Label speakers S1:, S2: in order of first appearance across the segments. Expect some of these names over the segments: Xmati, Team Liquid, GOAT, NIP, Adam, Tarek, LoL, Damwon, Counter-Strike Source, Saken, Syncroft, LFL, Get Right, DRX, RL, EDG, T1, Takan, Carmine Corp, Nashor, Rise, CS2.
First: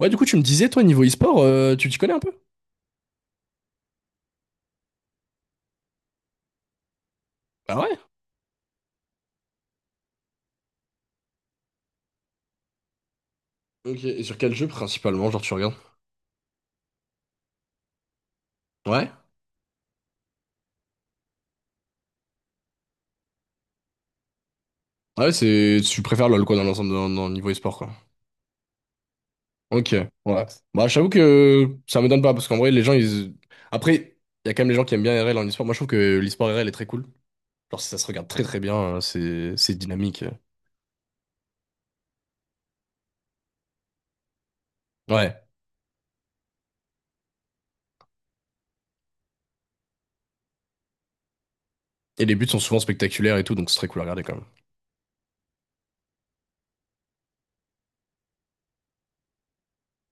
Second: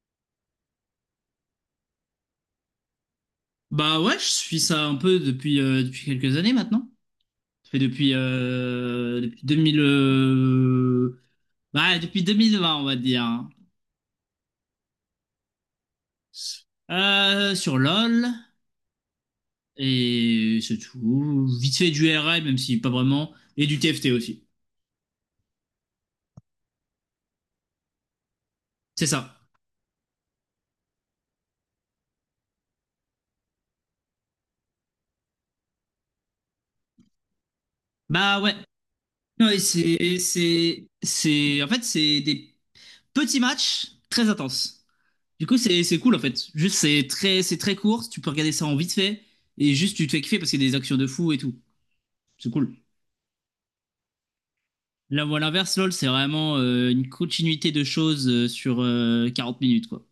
S1: Ouais, du coup, tu me disais, toi, niveau e-sport, tu t'y connais un peu?
S2: Bah ouais, je suis ça un peu depuis quelques années maintenant. Ça
S1: Ah
S2: fait
S1: ouais?
S2: depuis deux mille vingt, on va dire, hein.
S1: Ok, et sur quel jeu principalement, genre tu regardes?
S2: Sur LoL,
S1: Ouais?
S2: et c'est tout. Vite fait du RL même si pas vraiment. Et du TFT aussi.
S1: Ouais, c'est. Tu préfères LoL quoi dans l'ensemble dans le niveau e-sport quoi.
S2: C'est ça.
S1: Ok, ouais. Bah j'avoue que ça me donne pas, parce qu'en vrai les gens ils. Après, il y a quand même les gens qui aiment bien RL en e-sport. Moi je trouve que l'e-sport RL est très cool. Genre ça se regarde
S2: Bah
S1: très
S2: ouais.
S1: très bien, c'est
S2: Ouais,
S1: c'est dynamique.
S2: en fait, c'est des petits matchs très intenses.
S1: Ouais.
S2: Du coup, c'est cool, en fait. Juste, c'est très court. Tu peux regarder ça en vite fait. Et juste, tu te fais kiffer parce qu'il y a des actions de fou et tout.
S1: Et les buts
S2: C'est
S1: sont
S2: cool.
S1: souvent spectaculaires et tout, donc c'est très cool à regarder quand même.
S2: La voie l'inverse, LOL, c'est vraiment une continuité de choses sur 40 minutes, quoi.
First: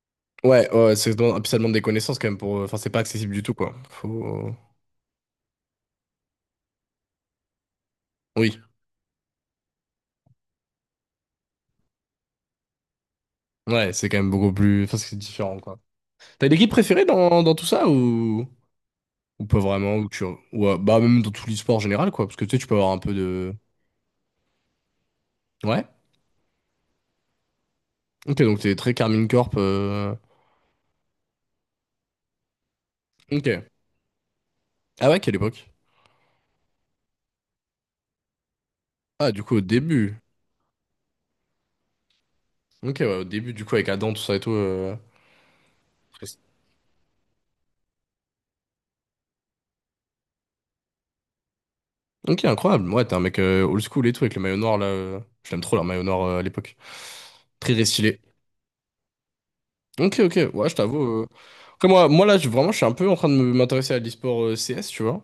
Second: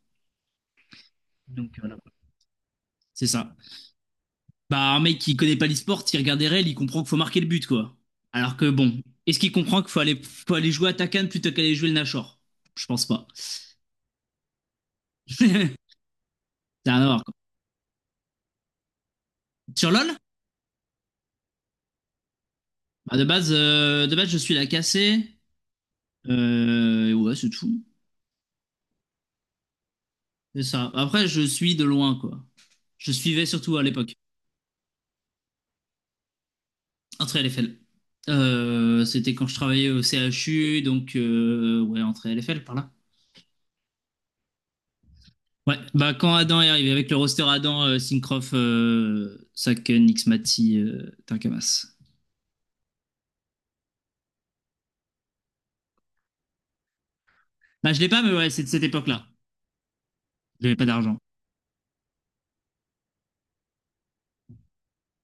S1: Ouais, ouais, c'est et puis ça demande
S2: Donc
S1: des
S2: voilà,
S1: connaissances quand même pour. Enfin, c'est pas
S2: c'est
S1: accessible du tout
S2: ça.
S1: quoi. Faut.
S2: Bah, un mec qui connaît pas l'e-sport, il regarde des règles, il comprend qu'il faut marquer le but, quoi. Alors
S1: Oui.
S2: que bon, est-ce qu'il comprend qu'il faut aller jouer à Takan plutôt qu'aller jouer le Nashor. Je pense pas.
S1: Ouais, c'est quand même beaucoup plus. Enfin, c'est
S2: C'est
S1: différent
S2: rien
S1: quoi. T'as une équipe préférée
S2: à quoi.
S1: dans, tout ça ou pas
S2: Sur
S1: vraiment ou
S2: LOL,
S1: tu, ou, bah, même dans tous les sports en général, quoi. Parce que tu sais, tu peux avoir un peu
S2: bah, de base,
S1: de.
S2: euh, de base, je suis la cassée.
S1: Ouais?
S2: Et ouais, c'est tout.
S1: Ok, donc t'es très Carmine Corp.
S2: C'est ça. Après, je suis de loin, quoi. Je suivais
S1: Ok.
S2: surtout à l'époque.
S1: Ah ouais, quelle époque?
S2: Entrée LFL. Euh,
S1: Ah,
S2: c'était
S1: du
S2: quand je
S1: coup, au
S2: travaillais au
S1: début.
S2: CHU, donc ouais, entrée LFL par là.
S1: Ok, ouais, au début, du coup, avec Adam, tout ça et tout.
S2: Ouais, bah quand Adam est arrivé avec le roster Adam, Syncroft, Saken, Xmati, Takamas.
S1: Ok, incroyable. Ouais, t'es un mec old school et tout, avec le maillot noir là. Je l'aime trop, leur maillot noir à l'époque. Très
S2: Bah je l'ai
S1: stylé.
S2: pas, mais ouais, c'est de cette époque-là.
S1: Ok, ok. Ouais, je
S2: J'avais pas
S1: t'avoue.
S2: d'argent.
S1: Après, moi là, vraiment, je suis un peu en train de m'intéresser à l'e-sport CS, tu vois.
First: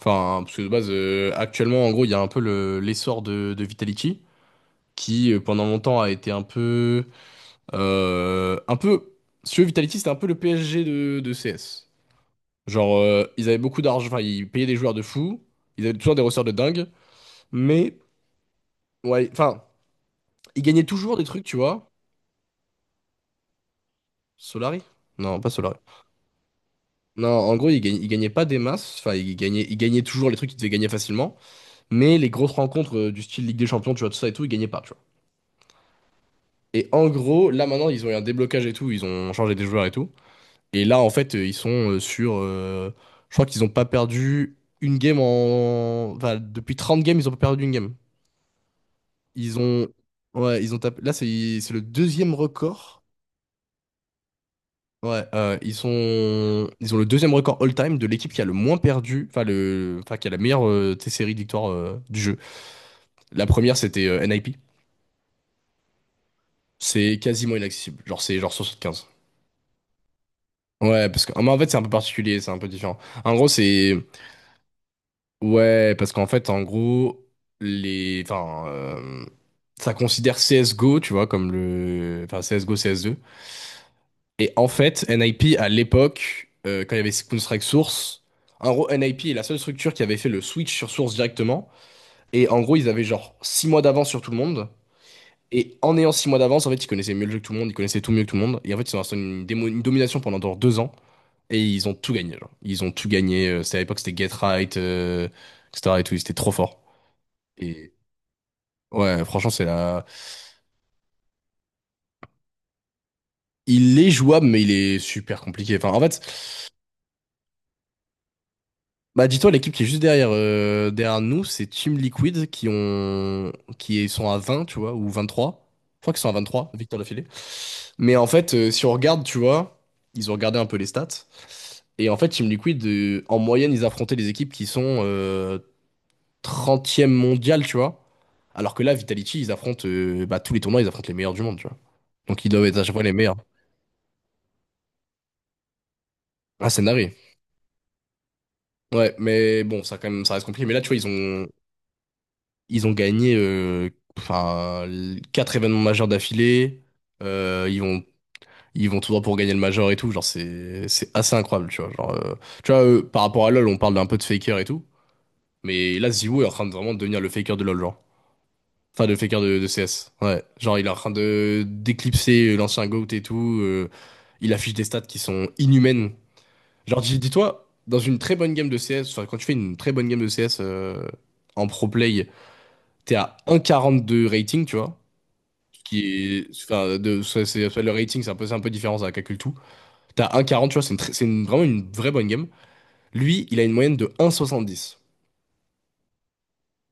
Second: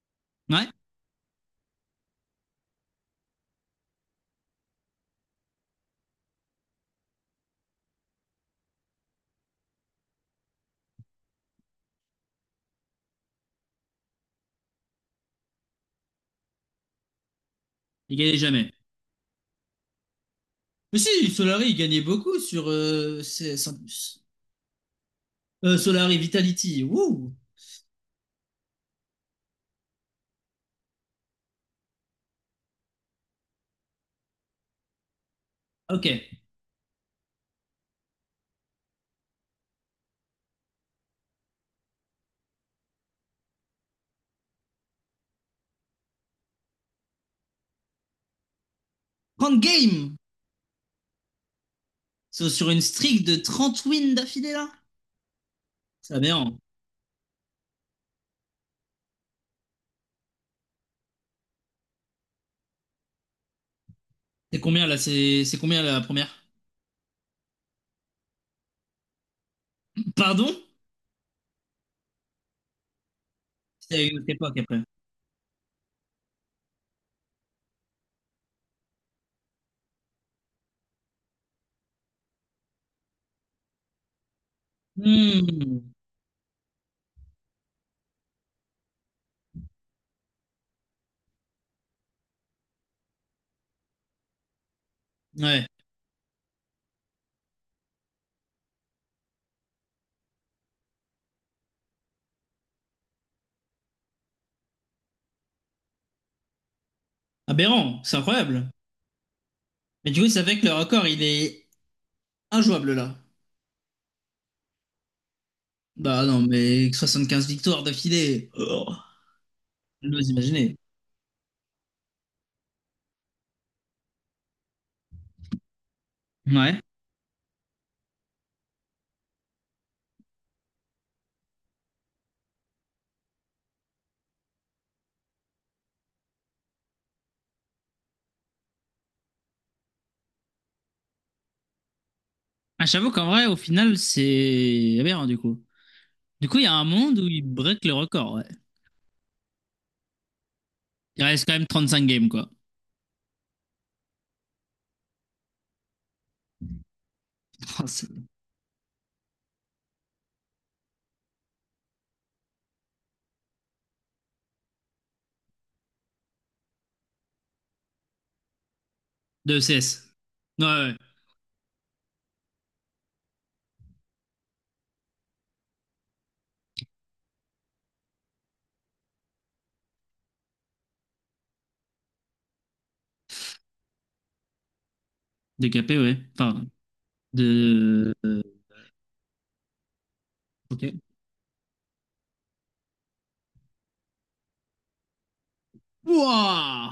S1: Enfin, parce que
S2: Ouais,
S1: de base, actuellement, en gros, il y a un peu l'essor de Vitality, qui pendant longtemps a été un peu, si tu veux, Vitality, c'était un peu le PSG de CS. Genre, ils avaient beaucoup d'argent, enfin, ils payaient des joueurs de fou, ils avaient toujours des ressorts de dingue, mais,
S2: il gagnait jamais.
S1: ouais, enfin, ils gagnaient
S2: Mais
S1: toujours des
S2: si,
S1: trucs, tu
S2: Solari, il
S1: vois.
S2: gagnait beaucoup sur CS en plus.
S1: Solari? Non, pas Solari.
S2: Solari Vitality,
S1: Non,
S2: wouh!
S1: en gros, ils gagnaient pas des masses, enfin, ils gagnaient toujours les trucs qu'ils devaient gagner facilement, mais les grosses rencontres du style Ligue des Champions, tu vois, tout ça et tout, ils gagnaient pas, tu vois.
S2: Ok.
S1: Et en gros, là maintenant, ils ont eu un déblocage et tout, ils ont changé des joueurs et tout. Et là, en fait, ils sont sur... je crois qu'ils n'ont pas perdu une game en... Enfin, depuis 30 games, ils ont pas perdu une game. Ils
S2: 30
S1: ont...
S2: games!
S1: Ouais, ils ont tapé... Là, c'est le deuxième
S2: Sur une
S1: record.
S2: streak de 30 wins d'affilée là?
S1: Ouais, ils
S2: C'est aberrant.
S1: sont... Ils ont le deuxième record all-time de l'équipe qui a le moins perdu, enfin, le... enfin qui a la meilleure série de victoires du jeu. La première, c'était NIP.
S2: C'est combien là? C'est combien la première?
S1: C'est quasiment inaccessible. Genre, c'est genre 75.
S2: Pardon?
S1: Ouais, parce que, mais en fait, c'est un peu particulier, c'est un peu différent. En gros, c'est,
S2: C'est une autre époque après.
S1: ouais, parce qu'en fait, en gros, enfin, ça considère CSGO, tu vois, comme le, enfin, CSGO, CS2. Et en fait, NIP, à
S2: Hmm.
S1: l'époque, quand il y avait Counter-Strike Source, en gros, NIP est la seule structure qui avait fait le switch sur Source directement. Et en gros, ils avaient genre 6 mois d'avance sur tout le monde.
S2: Ouais.
S1: Et en ayant 6 mois d'avance, en fait, ils connaissaient mieux le jeu que tout le monde, ils connaissaient tout mieux que tout le monde. Et en fait, ils ont installé une domination pendant genre 2 ans. Et ils ont tout gagné, genre. Ils ont tout gagné. C'était à l'époque, c'était Get Right, etc. et tout. Ils étaient trop forts. Et
S2: Aberrant, c'est incroyable.
S1: ouais, franchement, c'est la...
S2: Mais du coup, ça fait que le record, il est injouable là.
S1: Il est jouable, mais il est super compliqué. Enfin, en fait,
S2: Bah non, mais 75 victoires d'affilée. Oh,
S1: bah, dis-toi, l'équipe qui est juste derrière,
S2: j'ose imaginer.
S1: derrière nous, c'est Team Liquid qui ont, qui sont à 20, tu vois, ou 23. Je crois qu'ils sont à vingt-trois
S2: Ouais.
S1: Victor d'affilée. Mais en fait, si on regarde, tu vois, ils ont regardé un peu les stats. Et en fait, Team Liquid, en moyenne, ils affrontaient des équipes qui sont 30e tu vois. Alors que là, Vitality, ils affrontent bah, tous les tournois, ils affrontent les meilleurs du monde, tu vois. Donc ils doivent être à
S2: Ah,
S1: chaque fois
S2: j'avoue
S1: les
S2: qu'en
S1: meilleurs.
S2: vrai, au final, c'est aberrant du coup. Du coup, il y
S1: Ah,
S2: a
S1: c'est
S2: un
S1: narré.
S2: monde où il break le record, ouais.
S1: Ouais, mais bon, ça quand même, ça reste compliqué. Mais là, tu vois, ils
S2: Il reste
S1: ont,
S2: quand même 35 games, quoi.
S1: ils ont gagné enfin, quatre événements majeurs d'affilée. Euh, ils
S2: Oh,
S1: vont, ils vont tout droit pour gagner le major et tout. Genre, c'est assez incroyable, tu vois. Genre, tu vois, eux, par rapport à LoL, on parle d'un peu de faker et tout. Mais là, Ziwoo est en train de vraiment devenir le faker de LoL, genre. Enfin, de faker de,
S2: de
S1: de CS.
S2: CS.
S1: Ouais.
S2: Ouais,
S1: Genre,
S2: ouais,
S1: il est en
S2: ouais.
S1: train de d'éclipser l'ancien GOAT et tout. Il affiche des stats qui sont inhumaines. Genre, dis-toi, dans une très bonne game de CS, enfin, quand tu fais une très bonne game de CS en pro play, t'es à 1,42 rating, tu vois.
S2: De
S1: Ce
S2: KP, ouais.
S1: qui est,
S2: Enfin,
S1: enfin, ça, ça, le
S2: de...
S1: rating, c'est un peu différent, ça calcule tout. T'as 1,40, tu vois,
S2: Ok.
S1: c'est une, très- c'est une- vraiment une vraie bonne game. Lui, il a une moyenne de 1,70.
S2: Wouah!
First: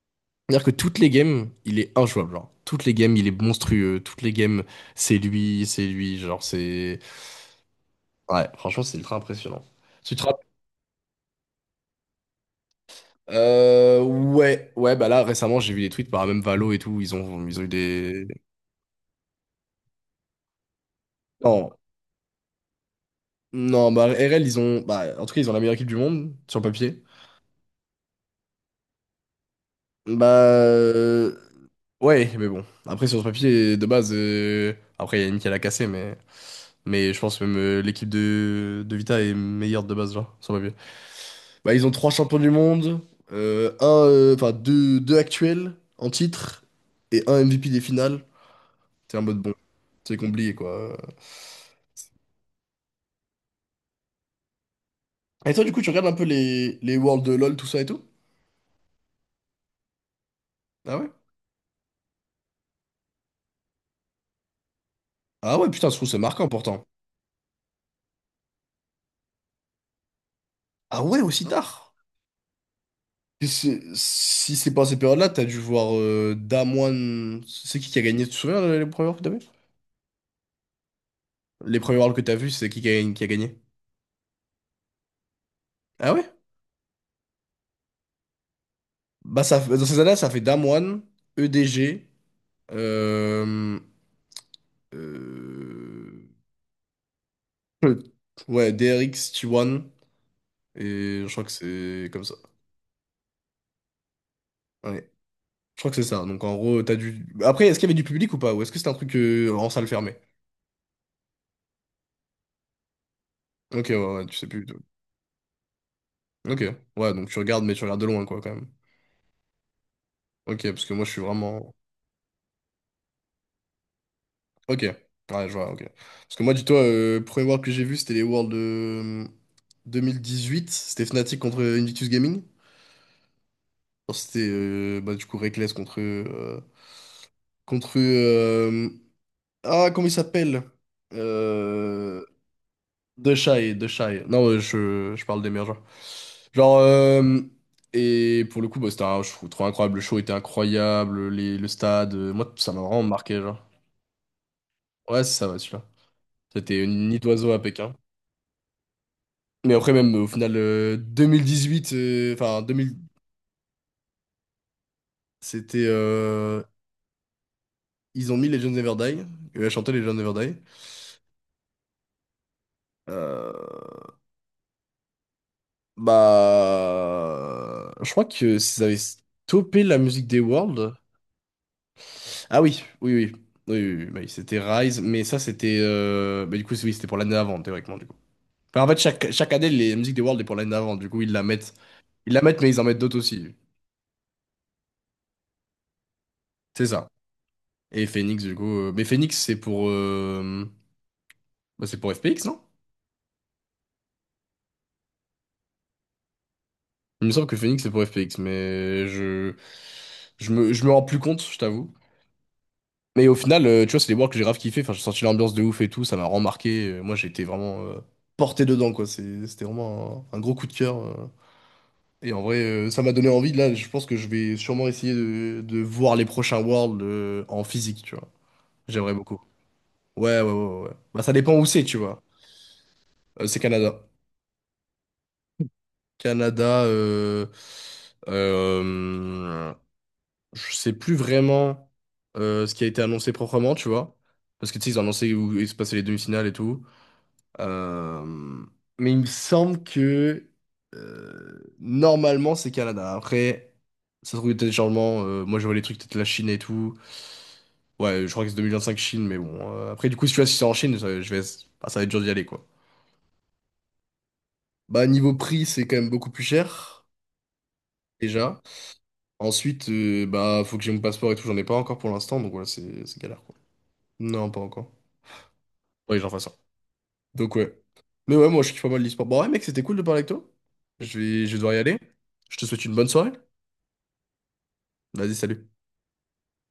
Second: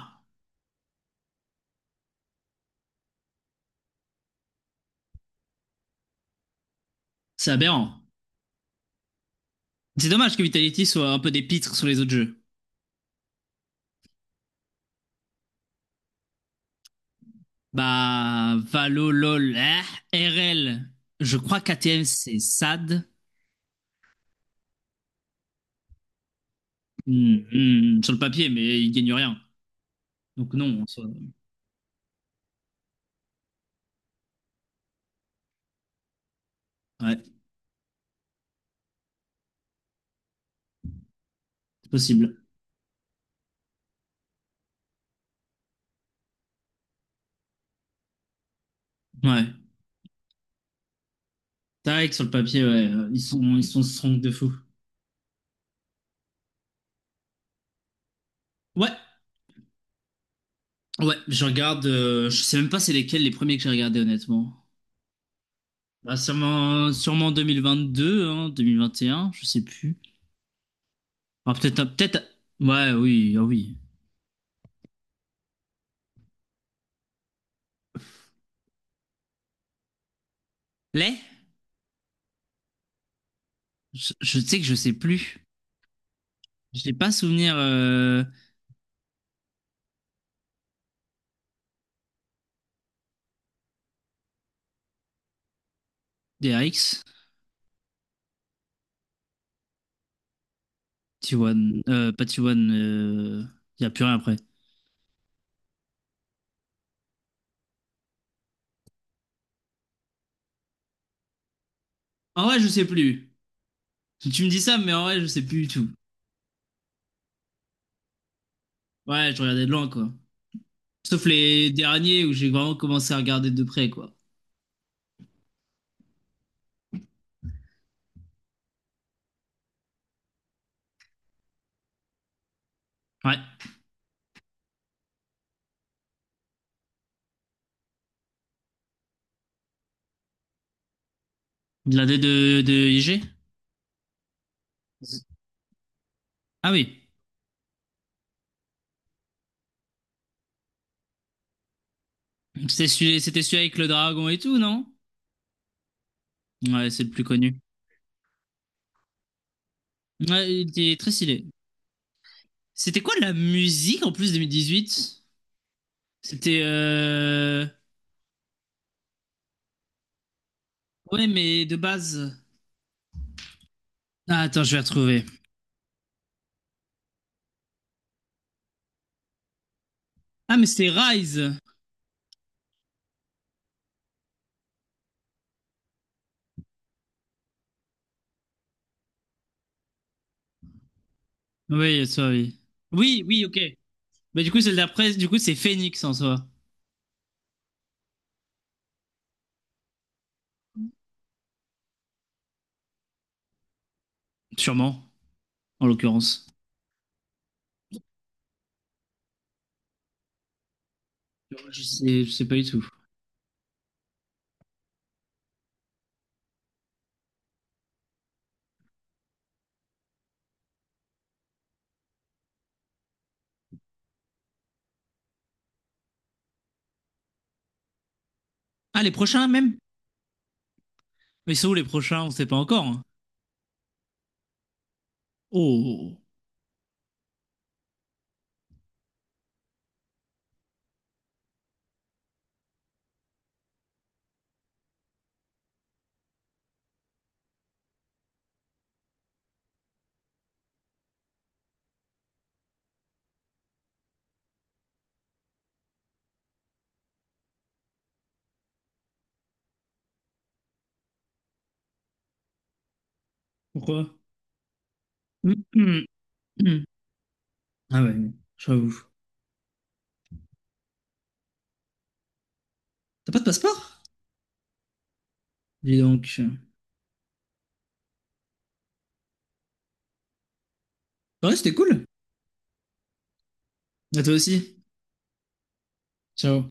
S1: C'est-à-dire que toutes les games, il est injouable, genre. Toutes les games, il est monstrueux. Toutes les games, c'est lui, genre c'est...
S2: C'est aberrant.
S1: Ouais, franchement, c'est ultra impressionnant.
S2: C'est
S1: Tu te
S2: dommage que
S1: rappelles-
S2: Vitality soit un peu des pitres sur les autres jeux.
S1: Ouais, ouais, bah là, récemment, j'ai vu des tweets par même Valo et tout, ils ont eu des...
S2: Bah, Valo, LOL, eh, RL. Je crois
S1: Non,
S2: qu'ATM, c'est SAD.
S1: non, bah RL, ils ont... Bah, en tout cas, ils ont la meilleure équipe du monde, sur le papier.
S2: Hmm, hmm, hmm, sur le papier, mais il gagne rien.
S1: Bah...
S2: Donc non, en soi.
S1: Ouais, mais bon. Après, sur le papier, de base... Après, il y a Yannick qui l'a cassé, mais... Mais
S2: Ouais,
S1: je pense même l'équipe de Vita est meilleure de base, genre, sur le papier. Bah, ils
S2: c'est
S1: ont trois
S2: possible.
S1: champions du monde, enfin deux actuels en titre et un MVP des finales. C'est un mode bon,
S2: Ouais.
S1: c'est compliqué quoi.
S2: Tarek, sur le papier, ouais, ils sont strong de fou.
S1: Et toi, du coup, tu regardes un peu les Worlds de LoL, tout ça et tout?
S2: Ouais,
S1: Ah ouais?
S2: ouais, je regarde. Je sais même pas c'est lesquels les premiers que j'ai regardés, honnêtement.
S1: Ah ouais, putain, je trouve que
S2: Bah,
S1: c'est marquant pourtant.
S2: sûrement 2022, hein, 2021, je sais plus.
S1: Ah ouais, aussi
S2: Ah, peut-être, ah,
S1: tard?
S2: peut-être. Ouais, oui, ah
S1: Et
S2: oui.
S1: si c'est pas ces périodes-là, t'as dû voir Damwon. C'est qui a gagné? Tu te souviens les premiers Worlds que t'as vu?
S2: Les?
S1: Les premiers Worlds que t'as vu, c'est qui qui a, gagné?
S2: Je sais que je sais plus.
S1: Ah ouais?
S2: Je n'ai pas souvenir.
S1: Bah, ça, dans ces années-là, ça fait Damwon, EDG, Euh...
S2: D R X,
S1: Ouais, DRX T1. Et je crois que
S2: T1,
S1: c'est comme
S2: pas
S1: ça.
S2: T1, y a plus rien après.
S1: Ouais. Je crois que c'est ça. Donc en gros, t'as du. Après, est-ce qu'il y avait du public ou pas? Ou est-ce que c'était un truc en salle fermée?
S2: En vrai, je sais plus.
S1: Ok, ouais, ouais, tu
S2: Tu
S1: sais
S2: me dis
S1: plus du
S2: ça,
S1: tout.
S2: mais en vrai, je sais plus du tout.
S1: Ok, ouais, donc tu regardes, mais tu regardes de loin, quoi, quand même.
S2: Ouais, je regardais de loin, quoi.
S1: Ok, parce que moi, je suis
S2: Sauf les
S1: vraiment.
S2: derniers où j'ai vraiment commencé à regarder de près, quoi.
S1: Ok, ouais, je vois, ok. Parce que moi, dis-toi, le premier World que j'ai vu, c'était les Worlds de 2018. C'était Fnatic contre Invictus Gaming.
S2: Ouais.
S1: Alors, c'était, bah, du coup, Reckless contre contre ah, comment il s'appelle?
S2: La D
S1: Euh...
S2: de IG?
S1: De Shy, De Shy. Non, ouais, je parle des meilleurs joueurs.
S2: Ah
S1: Genre,
S2: oui.
S1: et pour le coup, bah, c'était un show trop incroyable. Le show était incroyable, le stade. Moi, ça m'a
S2: C'était
S1: vraiment
S2: celui,
S1: marqué,
S2: c'était celui
S1: genre.
S2: avec le dragon et tout, non?
S1: Ouais, c'est ça, ouais, celui-là. C'était
S2: Ouais, c'est
S1: une
S2: le
S1: nid
S2: plus
S1: d'oiseau
S2: connu.
S1: à Pékin. Mais après, même au
S2: Ouais,
S1: final,
S2: il était très stylé.
S1: 2018, enfin, 2000,
S2: C'était quoi la musique en plus 2018?
S1: c'était.
S2: C'était.
S1: Ils ont mis Legends Never Die. Et elle a chanté Legends Never Die.
S2: Ouais, mais de base.
S1: Euh,
S2: Ah, attends, je vais retrouver.
S1: Bah, je crois que s'ils avaient stoppé la musique des
S2: Ah, mais c'était
S1: Worlds.
S2: Rise.
S1: Ah oui, oui, oui, oui, oui, oui, bah oui, c'était Rise, mais ça c'était, bah du coup oui c'était pour l'année avant théoriquement du coup. Enfin, en fait chaque année les musiques des Worlds est pour l'année avant, du coup ils la mettent,
S2: Oui, ça,
S1: ils la mettent
S2: oui.
S1: mais ils en mettent d'autres
S2: Oui, oui,
S1: aussi,
S2: ok. Bah, du coup, celle d'après, du coup, c'est Phoenix en soi.
S1: c'est ça. Et Phoenix du coup, mais Phoenix c'est pour, bah, c'est pour FPX non?
S2: Sûrement, en l'occurrence.
S1: Il me semble que Phoenix c'est pour FPX, mais je me rends plus compte, je
S2: Je
S1: t'avoue.
S2: sais, je sais pas du tout.
S1: Mais au final, tu vois, c'est des boîtes que j'ai grave kiffé. Enfin, j'ai senti l'ambiance de ouf et tout, ça m'a remarqué. Moi, j'ai été vraiment porté dedans, quoi. C'était vraiment un gros coup de cœur. Et en vrai, ça m'a donné envie. Là, je pense que je vais sûrement essayer de voir les prochains Worlds en physique, tu vois.
S2: Ah, les
S1: J'aimerais beaucoup.
S2: prochains, même?
S1: Ouais, ouais, ouais, ouais. Ouais. Bah, ça dépend
S2: Mais
S1: où
S2: c'est où
S1: c'est,
S2: les
S1: tu vois.
S2: prochains? On sait pas encore, hein.
S1: C'est Canada.
S2: Oh, oh, oh.
S1: Canada, euh, je sais plus vraiment ce qui a été annoncé proprement, tu vois. Parce que tu sais, ils ont annoncé où il se passait les demi-finales et tout. Euh, mais il me semble que normalement c'est Canada. Après, ça se trouve il y a des changements. Moi je vois les trucs peut-être la Chine et tout. Ouais, je crois que c'est 2025 Chine, mais bon. Après, du coup, si tu vois, si c'est en Chine, ça, je vais... ah, ça va être dur d'y aller quoi.
S2: Pourquoi?
S1: Bah, niveau prix,
S2: Hum,
S1: c'est quand
S2: hum,
S1: même beaucoup plus
S2: hum.
S1: cher
S2: Ah ouais,
S1: déjà.
S2: j'avoue.
S1: Ensuite, bah, faut que j'ai mon passeport et tout. J'en ai pas encore pour l'instant, donc voilà, c'est
S2: T'as pas
S1: galère
S2: de
S1: quoi.
S2: passeport?
S1: Non, pas encore.
S2: Dis
S1: Oui, j'en fais
S2: donc.
S1: ça. Donc ouais. Mais ouais, moi je kiffe pas mal l'e-sport. Bon, ouais, mec, c'était cool de parler avec toi. Je vais, je
S2: Ouais,
S1: vais devoir
S2: c'était
S1: y aller.
S2: cool.
S1: Je te souhaite une bonne soirée.
S2: À toi aussi.
S1: Vas-y, salut.
S2: Ciao.